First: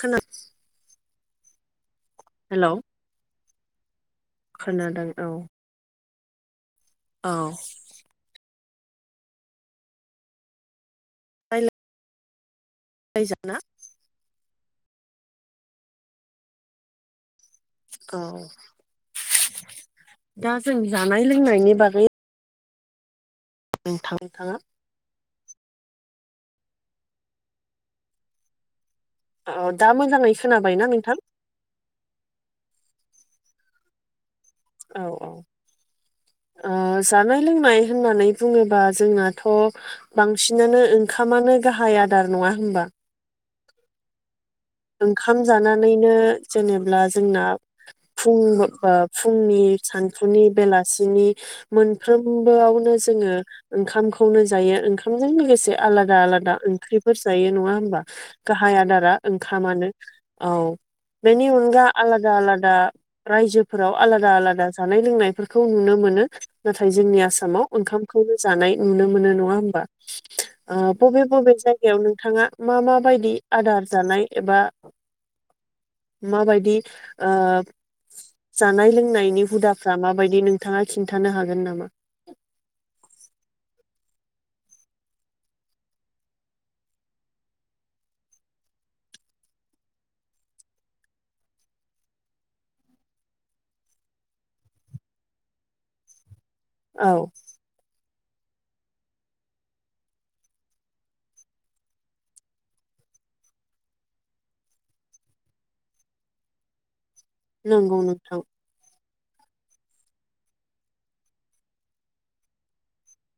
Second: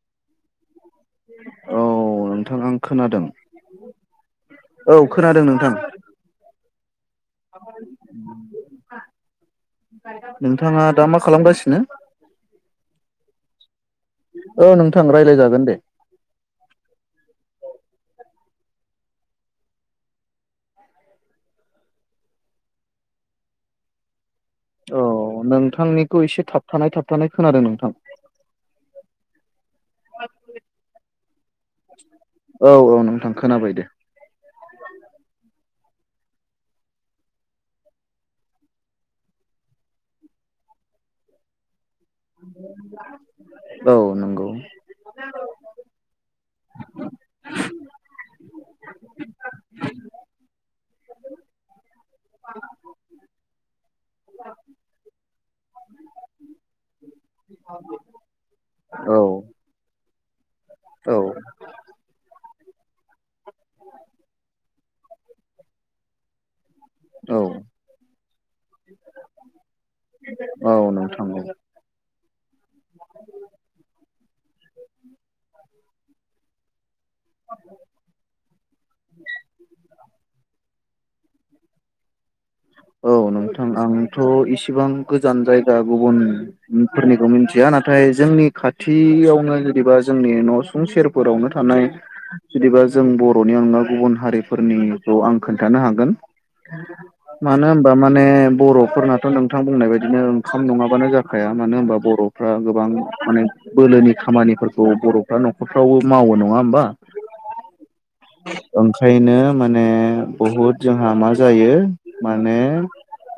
खोना औ नोंथां हेलौ आं खोनादों। औ खोनादों नोंथां। औ [unintelligible] नोंथाङा दा मा खालामगासिनो? [inaudible] औ नोंथां राय्लायजागोन दे औ दा जों जानाय लोंनायनि बागै नोंथां थाङा औ नोंथांनिखौ एसे थाबथानाय थाबथानाय खोनादों नोंथां औ दा मोजाङै खोनाबायना नोंथां [inaudible] औ औ नोंथां खोनाबाय दे औ औ ओ जानाय-लोंनाय होननानै बुङोबा जोंनाथ' बांसिनानो ओंखामानो गाहाय आ औ नंगौ ओंखाम जानानैनो जेनेब्ला जोंना फुं ओ फुंनि, सानफुनि, बेलासिनि मोनफ्रोमबोआवनो जोङो ओंखामखौनो जायो। ओंखामजों लोगोसे आलादा आलादा ओंख्रिफोर जायो नङा हबा गाहाय आदारा औ ओंखामानो औ औ बेनि अनगा आलादा-आला दा रायजोफोराव आलादा-आलादा जानाय- लोंनायफोरखौ नुनो मोनो। नाथाय जोंनि औ आसामाव ओंखामखौनो जानाय नुनो मोनो नङा होमबा। औ ओ बबे नोंथां औ बबे जायगायाव नोंथाङा मा मा बायदि आदार जानाय एबा माबायदि ओ जानाय लोंनायनि हुदाफ्रा माबायदि नोंथाङा खिन्थानो हागोन नामा? औ नोंथां आंथ' इसिबां गोजान जायगा गुबुन फोरनिखौ मिथिया नाथाय जोंनि खाथियावनो जुदिबा जोंनि न' सुं सेरफोरावनो थानाय जुदिबा जों जों बर'नि अनगा गुबुन हारिफोरनिखौ आं खोन्थानो हागोन औ मानो होमबा मानो माने बर'फोरनाथ' नोंथां बुंनाय बायदिनो ओंखाम नङाबानो जाखाया मानो होनबा बर'फ्रा गोबां माने बोलोनि खामानिफोरखौ बर'फ्रा न'खरफ्रावबो मावो नङा होमबा नंगौ नोंथौ ओंखायनो माने बहुद जोंहा मा जायो माने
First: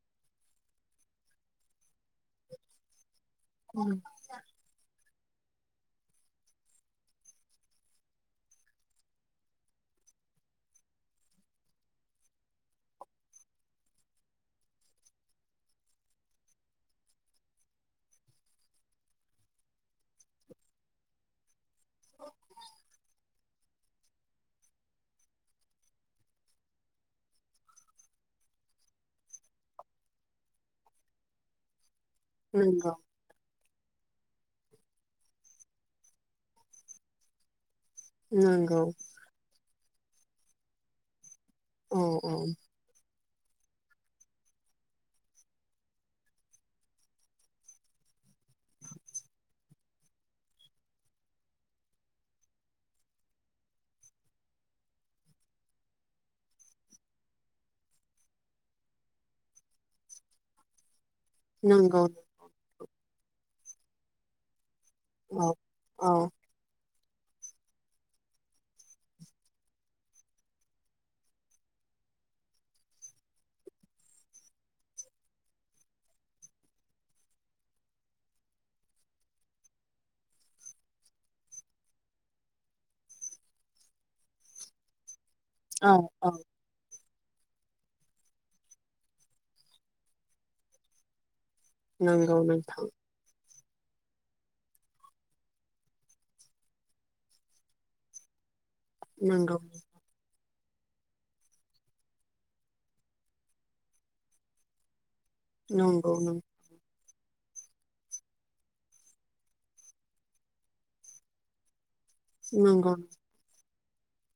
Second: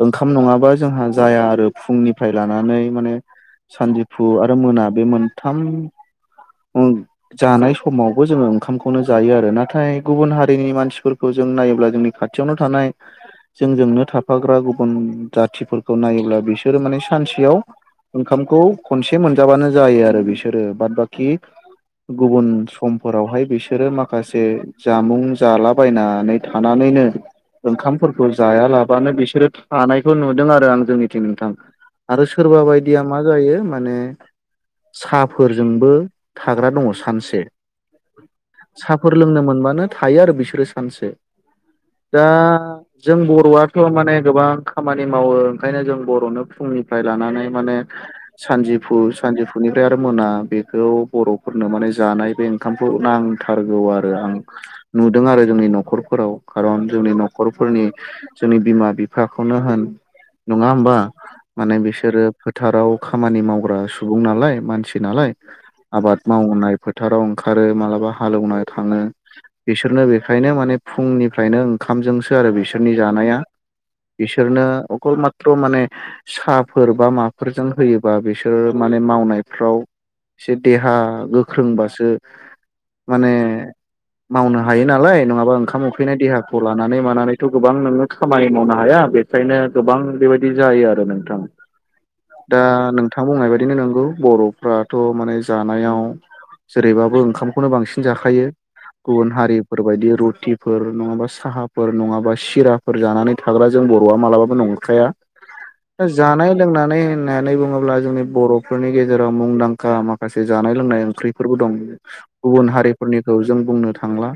ओंखाम नङाबा जोंहा जाया आरो फुंनिफ्राय लानानै माने सानजौफु आरो मोना बे मोनथाम जानाय समावबो जोङो ओंखामखौनो जायो आरो। नाथाय गुबुन हारिनि मानसिफोरखौ जों जों नायोब्ला जोंनि खाथियावनो थानाय जोंजोंनो थाफाग्रा गुबुन जाथिफोरखौ नायोब्ला बिसोरो माने सानसेयाव ओंखामखौ खनसे मोनजाबानो जायो आरो बिसोरो बाद बाखि गुबुन समफोरावहाय बिसोरो माखासे जामुं जालाबायनानै थानानैनो ओंखामफो खौ जायालाबानो बिसोरो थानायखौ नुदों आरो आं जोंनिथिं नोंथां आरो सोरबा नंगौ बायदिया मा जायो माने साहाफोरजोंबो थाग्रा दङ सानसे नंगौ साहाफोर लोंनो मोनबानो थायो आरो बिसोरो सानसे औ दा औ जों बर'आथ' माने गोबां खामानि मावो ओंखायनो जों बर'नो फुंनिफ्राय लानानै माने सानजिफु सानजिफुनिफ्राय आरो मोना बेखौ बर'फोरनो माने जानाय बे ओंखामखौ नांथारगौ आरो आं नुदों आरो जोंनि न'खरफोराव खारन जोंनि न'खर फोरनि जोंनि बिमा बिफाखौनो होन नङा होमबा? माने नंगौ बिसोरो फोथाराव खामानि मावग्रा सुबुं नालाय मानसि नालाय औ औ आबाद मावनाय फोथाराव ओंखारो मालाबा हालेनो थाङो बिसोरनो बेखायनो माने फुंनिफ्रायनो ओंखामजोंसो आरो बिसोरनि जानाया बिसोरनो अकल मात्र माने साहाफोर बा माफोरजों होयोबा बिसोर माने मावनायफ्राव एसे देहा गोख्रोंबासो माने मावनो हायो नालाय नङाबा ओंखाम औ उखैनाय औ देहाखौ लानानै नानै मानानैथ' गोबां नोङो खामानि मावनो हाया बेखायनो गोबां बेबायदि जायो आरो नोंथां। दा नोंथां बुंनाय बायदिनो नंगौ बर'फ्राथ' माने जानायाव जेरैबाबो ओंखामखौनो बांसिन जाखायो गुबुन नंगौ हारिफोर बायदि रुटिफोर नङाबा साहा फोर नङाबा सिराफोर जानानै थाग्रा जों बर'आ मालाबाबो नंखाया नंगौ जानाय लोंनानै होननानै बुङोब्ला जोंनि बर'फोरनि गेजेराव मुंदांखा माखासे जानाय लोंनाय ओंख्रिफोरबो दं। गुबुन नंगौ हारिफोरनिखौ जों बुंनो थांला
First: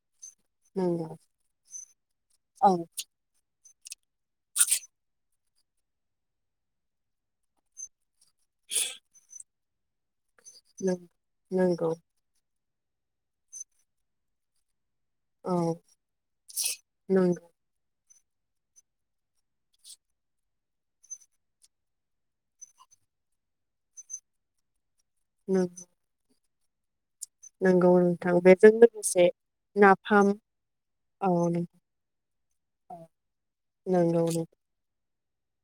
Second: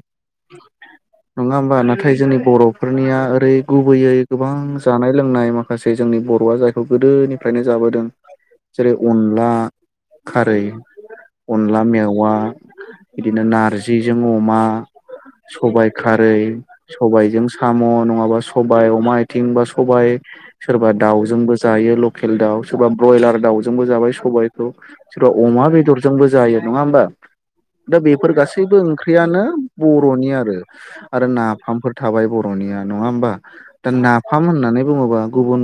नंगौ नङा होमबा? नाथाय जोंनि औ बर'फोरनिया ओरै गुबैयै गोबां जानाय लोंनाय माखासे जोंनि बर'आ जायखौ गोदोनिफ्रायनो जाबोदों जेरै अनला खारै अनला नंगौ मेवा बिदिनो नारजिजों अमा औ सबाय खारै सबायजों नंगौ साम' नङाबा सबाय अमा आथिं बा सबाय सोरबा दाउजोंबो जायो लकेल दाउ सोरबा ब्रयलार दाउजोंबो जाबाय सबायखौ सोरबा अमा बेदरजोंबो जायो नङा होमबा? नंगौ दा बेफोर नोंथां बेजों गासैबो लोगोसे ओंख्रियानो नाफाम बर'नि आरो आरो औ ना नाफामफोर थाबाय बर'निया नङा होनबा दा नंगौ नाफाम होनानै बु बुङोबा गुबुन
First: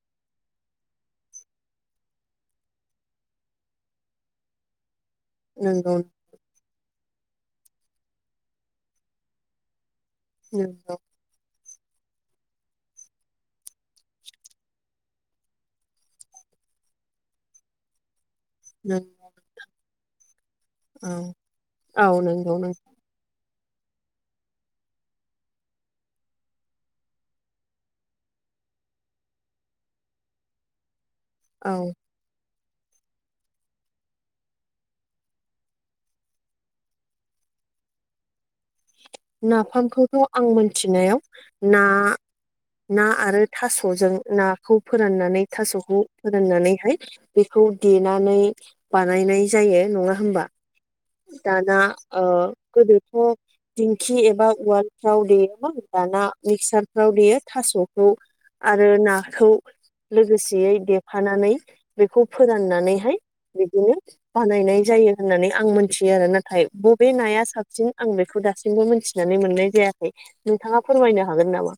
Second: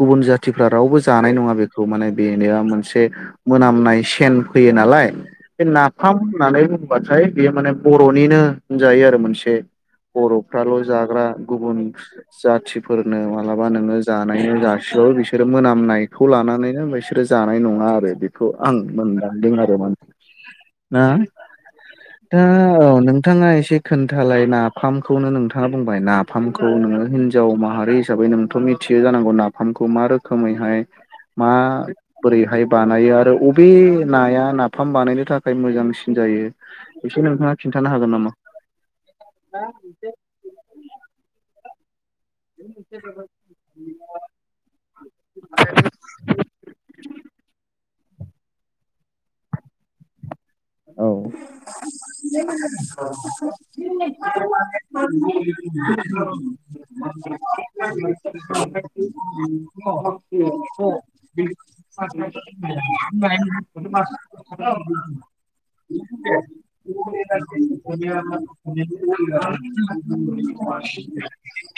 गुबुन जाथिफ्रा रावबो जानाय नङा बेखौ माने बेनिया मोनसे मोनाम नाय सेन फैयो नालाय बे नंगौ नाफाम होननानै बुंबाथाय बेयो माने बर'निनो होनजायो आरो मोनसे बर'फ्राल' नंगौ जाग्रा गुबुन जाथिफोरनो मालाबा नोङो जानायनो जासिबो बिसोरो मोनामनायखौ लानानै नानै बिसोरो जानाय नङा आरो बिदि खौ आं नंगौ मोनदांदों आरो माने ना औ औ दा नंगौ औ नोंथाङा एसे खोन्थालाय ना नाफामखौनो नोंथाङा बुंबाय नाफामखौ नोङो हिनजाव माहारि हिसाबै नोंथ' मिथियो जानांगौ नाफाम खौ मा रोखोमैहाय औ माबोरैहाय बानायो आरो अबे नाया नाफाम बानायनो थाखाय मोजांसिन जायो एसे नोंथाङा खिन्थानो हागोन नामा? नाफामखौथ' आं मोनथिनायाव ना [inaudible] ना आरो थास'जों नाखौ फोराननानै थास'खौ फोराननानैहाय बेखौ देनानै बानायनाय जायो नङा होमबा? औ दाना ओ गोदोथ' दिंखि एबा उवालफ्राव देयोमोन दाना मिक्सारफ्राव देयो थास'खौ आरो नाखौ लोगोसेयै देफानानै बेखौ फोराननानैहाय बिदिनो बानायनाय जायो होननानै [inaudible] [inaudible] आं मोनथियो आरो नाथाय बबे नाया साबसिन आं बेखौ दासिमबो मोनथिनानै मोननाय जायाखै नोंथाङा फोरमायनो हागोन नामा?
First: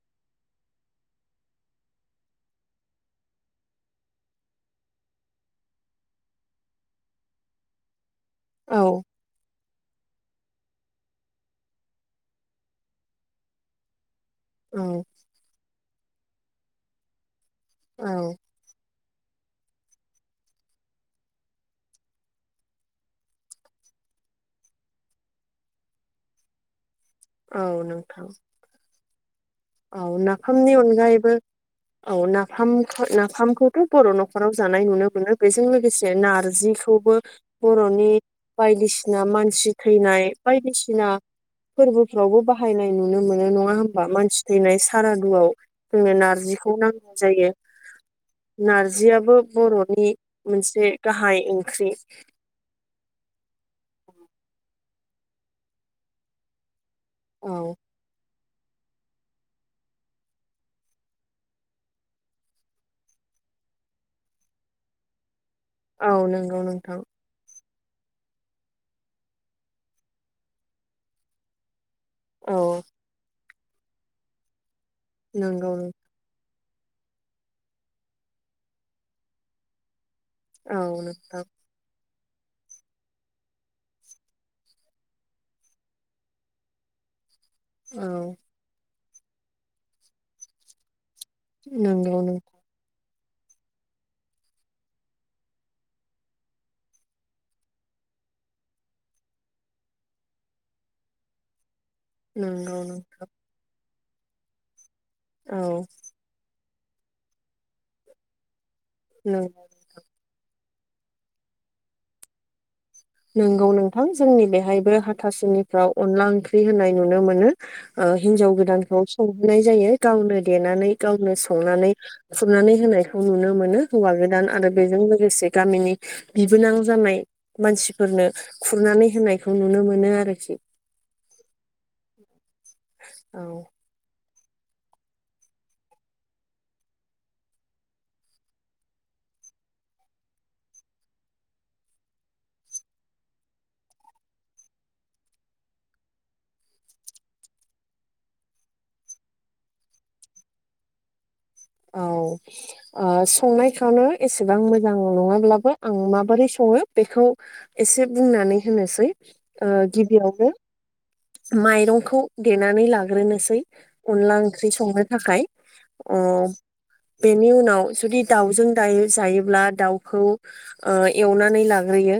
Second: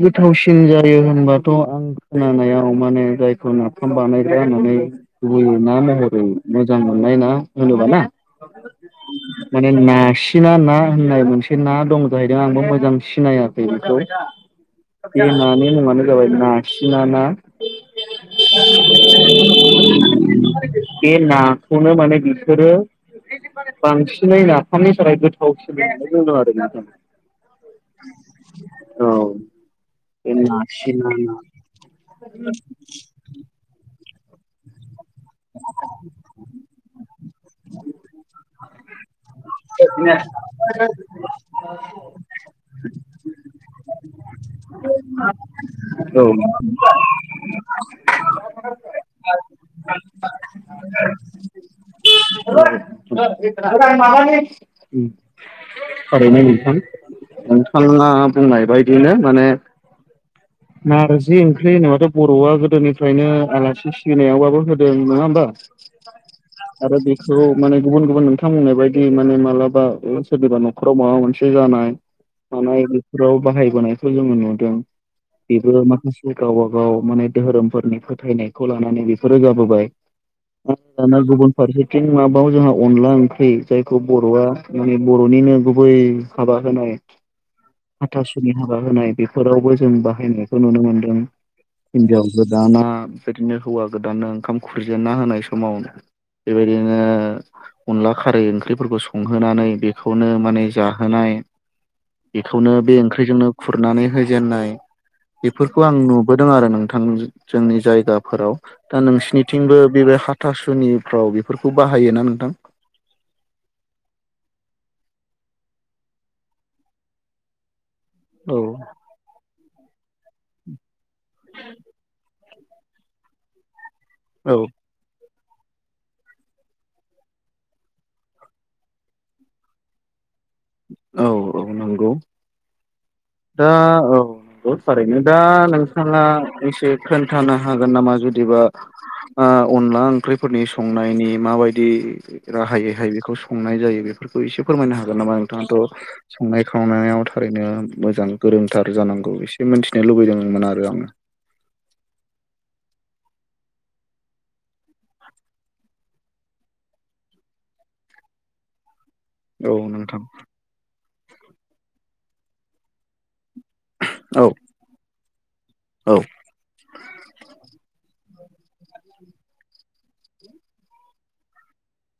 गोथावसिन जायो होनबाथ' आं खोनानायाव माने जायखौ नाफाम बानायग्रा होननानै गुबै ना महरै मोजां मोननाय ना होनोबा ना औ माने ना सिं गिना ना होननाय मोनसे ना दं जाहैदों आंबो मोजां सिनायाखै बेखौ औ बे नानि मुङानो जाबाय नाखिना ना औ बे नाखौनो माने बिसोरो बांसिनै नाफामनि थाखाय गोथावसिन होननानै बुंदों आरो नोंथां। औ नोंथां औ औ बे नाफामनि नासिना अनगायैबो ना औ नाफाम नाफामखौथ' बर' न'खराव जानाय नुनो मोनो बेजों लोगोसे नारजिखौबो बर'नि बायदिसिना मानसि थैनाय बायदिसिना फोरबोफ्रावबो बाहायनाय नु मोनो नङा होमबा मानसि थैनाय सारादुआव जोङो औ नारजिखौ नांगौ जायो नारजियाबो बर'नि मोनसे गाहाय ओंख्रि थारैनो नोंथां औ नोंथाङा बुंनाय बायदिनो माने नारजि ओंख्रि होनोबाथ' बर'आ गोदोनिफ्रायनो आलासि सिबिनायावबाबो होदों नङा होमबा औ नंगौ नोंथां आरो बेखौ माने गुबुन गुबुन नोंथां बुंनाय बायदि माने मालाबा ओ सोरनिबा न'खराव माबा मोनसे जानाय औ मानाय बेफोराव बाहायबोनायखौ जोङो नुदों नंगौ बेबो नों माखासे गावब गाव माने धोरोमफोरनि फोथायनायखौ लानानै बेफोरो जाबोबाय औ दाना नोंथां गुबुन फारसथिं मा बाव जोंहा अनला ओंख्रि जायखौ बर'आ माने बर'निनो गुबै हाबा होनाय औ हाथासुनि हाबा होनाय बेफोरावबो जों बाहायनायखौ नुनो मोनदों नंगौ हिनजाव नों गोदाना बिदिनो हौवा गोदाना ओंखाम खुरजेन्ना होनाय समावनो बेबायदिनो अनला खारै ओंख्रिफोरखौ संहोनानै बेखौनो माने जाहोनाय [unintelligible] बेखौनो नंगौ बे नों ओंख्रिजोंनो खुरनानै होजेनन्नाय बेफोरखौ औ आं नुबोदों आरो नों थां जोंनि जायगाफोराव। दा नों नोंसिनिथिंबो बेबाय हाथासु निफ्राव बेफोरखौ बाहायोना नोंथां? नंगौ नोंथां जोंनि बेहायबो हाथासुनिफ्राव अनला ओंख्रि होननाय नुनो मोनो ओ हिन्जाव औ गोदानखौ संहोनाय जायो गावनो देनानै गावनो संनानै खुरनानै होनायखौ नुनो मोनो। हौवा गोदान औ आरो बेजों लोगोसे गामिनि बिबोनां जानाय मानसि फोरनो खुरनानै होनायखौ नुनो मोनो आरोखि। औ औ नंगौ औ दा औ नोंगौ थारैनो दा नोंथाङा एसे खोन्थानो हागोन नामा जुदिबा ओ अनला ओंख्रिफोरनि संनायनि माबायदि राहायैहाय बेखौ संनाय जायो बेफोरखौ एसे फोरमायनो हागोन नामा नोथाङाथ' संनाय खावनायाव थारैनो मोजां गोरोंथार जानांगौ एसे मिथिनो लुबैदोंमोन आरो आङो औ ओ संनायखौनो एसेबां मोजां नङाब्लाबो आं माबोरै स ङो बेखौ एसे बुंनानै होनोसै ओ औ नोंथां गिबियावनो माइरंखौ देनानै लाग्रोनोसै अनला औ ओंख्रि संनो थाखाय औ ओ बेनि उनाव जुदि दाउजों दायो जायोब्ला दाउखौ ओ एवनानै ला लाग्रोयो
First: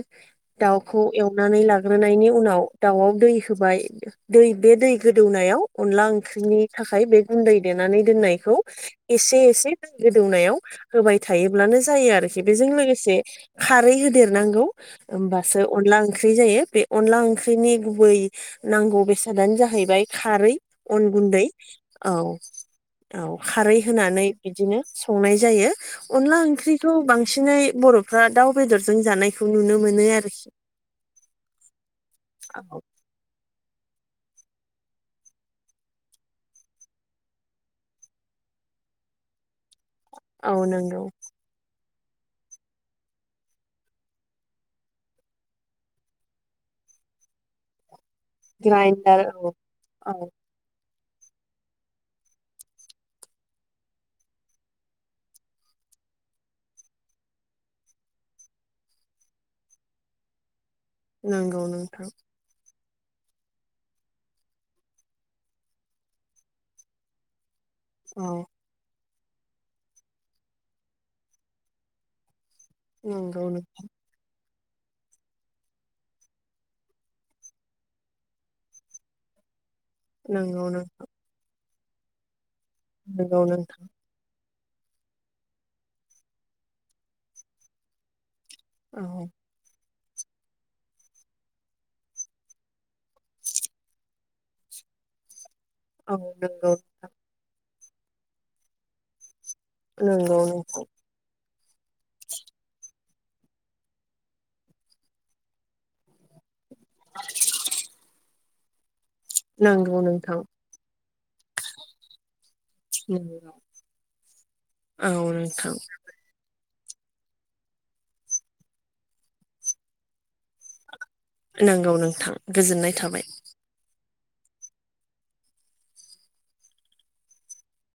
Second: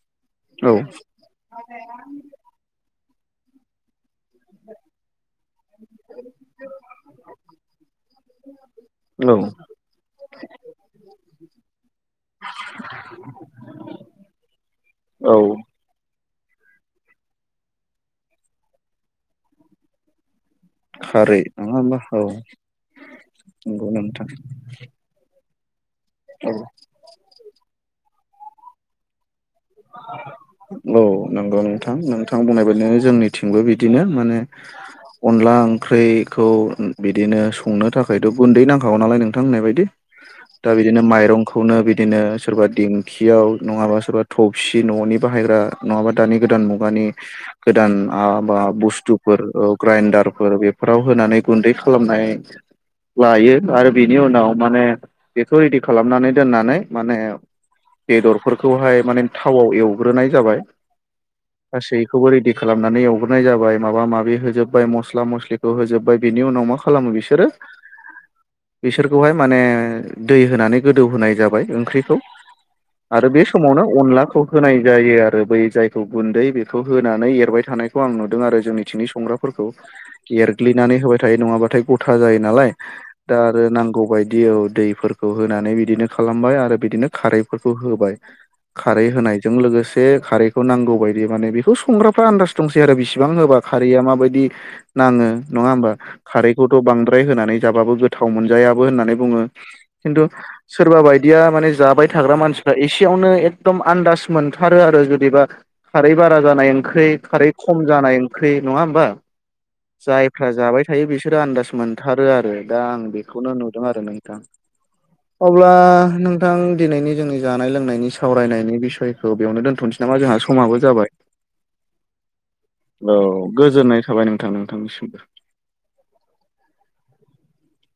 औ दाउखौ एवनानै लाग्रोनायनि उनाव दाउआव दै होबाय दै बे दै गोदौनायाव अनला ओंख्रिनि थाखाय बे गुन्दै देनानै दोननायखौ एसे औ एसे गोदौनायाव होबाय थायोब्लानो जायो आरोखि बेजों लोगोसे खारै हो होदेेरनांगौ होमबासौ औ अनला ओं ओंख्रि जायो बे अनला ओंख्रिनि गुबै नांगौ बेसादानो जाहैबाय खारै अन खारै गुन्दै नङा होमबा औ औ खारै नंगौ नोंथां होनानै बिदिनो संनाय जायो अनला औ ओंख्रिखौ बांसिनै बर' फोरा दाउ बेदरजों जानाय औ नोंगौ नोंथां नोंथां बुंनाय औ बायदिनो जोंनिथिंबो बिद बिदिनो माने अनला ओंख्रिखौ बिदिनो संनो थाखायथ' गुन्दै नां नांखागौ नालाय नोंथां होननाय बायदि औ दा बिदिनो नंगौ माइरंखौनो बिदिनो सोरबा दिंखियाव नंङाबा सोरबा थबसि न'नि बाहायग्रा नंङाबा दानि गोदान मुगानि गोदान आ बा ग्राइन्डार बुस्थुफोर औ ओ औ ग्रेइन्दारफोर बेफोराव होनानै गुन्दै खालामनाय लायो आरो बिनि उनाव माने बेखौ रेडि खालामनानै दोननानै माने बेदरफोरखौहाय माने थावआव एवग्रोनाय जाबाय नोंगौ नोंथां गासैखौबो रेडि खालामनानै एवग्रोनाय जाबाय माबा माबि होजोबबाय मस्ला मस्लिखौ होजोबबाय बिनि उनाव मा खालामो बिसोरो औ बिसोरखौहाय माने दै होनानै गोदौ होनाय जाबाय ओंख्रिखौ आरो बे नोंगौ नों समावनो अनलाखौ होनाय जायो आरो बै जायखौ गुन्दै बेखौ होनानै एरबाय थानायखौ आं नुदों आरो जोंनिंथिं संग्राफोरखौ नंगौ नों एरग्लिनानै होबाय थायो नङाबाथाय गथा जायो नालाय दा नंगौ आरो नोंथां नांगौ बायदि औ दैफोरखौ होनानै बिदिनो खालामबाय आरो बिदिनो खारैफोरखौ होबाय खारै औ होनायजों लोगोसे बे खारैखौ नांगौ बायदि माने बेखौ संग्राफ्रा आन्दास दंसै आरो बिसिबां होबा खारैया माबायदि नांङो नङा होमबा औ नंगौ खारैखौथ' बांद्राय होनानै जाबाबो गोथाव मोनजायाबो होननानै बुङो खिन्थु नंगौ सोरबा बायदिया माने जाबाय थाग्रा मानसिफ्रा एसेयावनो ए एखदम आन्दास मोनथारो आरो जुदिबा खारै बारा जानाय ओंख्रि खारै खम जानाय ओंख्रि नंङा होमबा नंगौ नोंथां जायफ्रा जाबाय थायो बिसोरो आन्दाज मोनथारो आरो दा आं बेखौनो नंगौ नुदों आरो नों औ अब्ला नोंथां नोंथां दिनैनि जोंनि जानाय लोंनायनि सा सावरायनायनि बिसयखौ बेयावनो दोनथ'नोसै नामा जोंहा समाबो जाबाय नोंगौ नोंथां गोजोननाय औ थाबाय गोजोननाय थाबाय नोंथां नोंथांनिसिमबो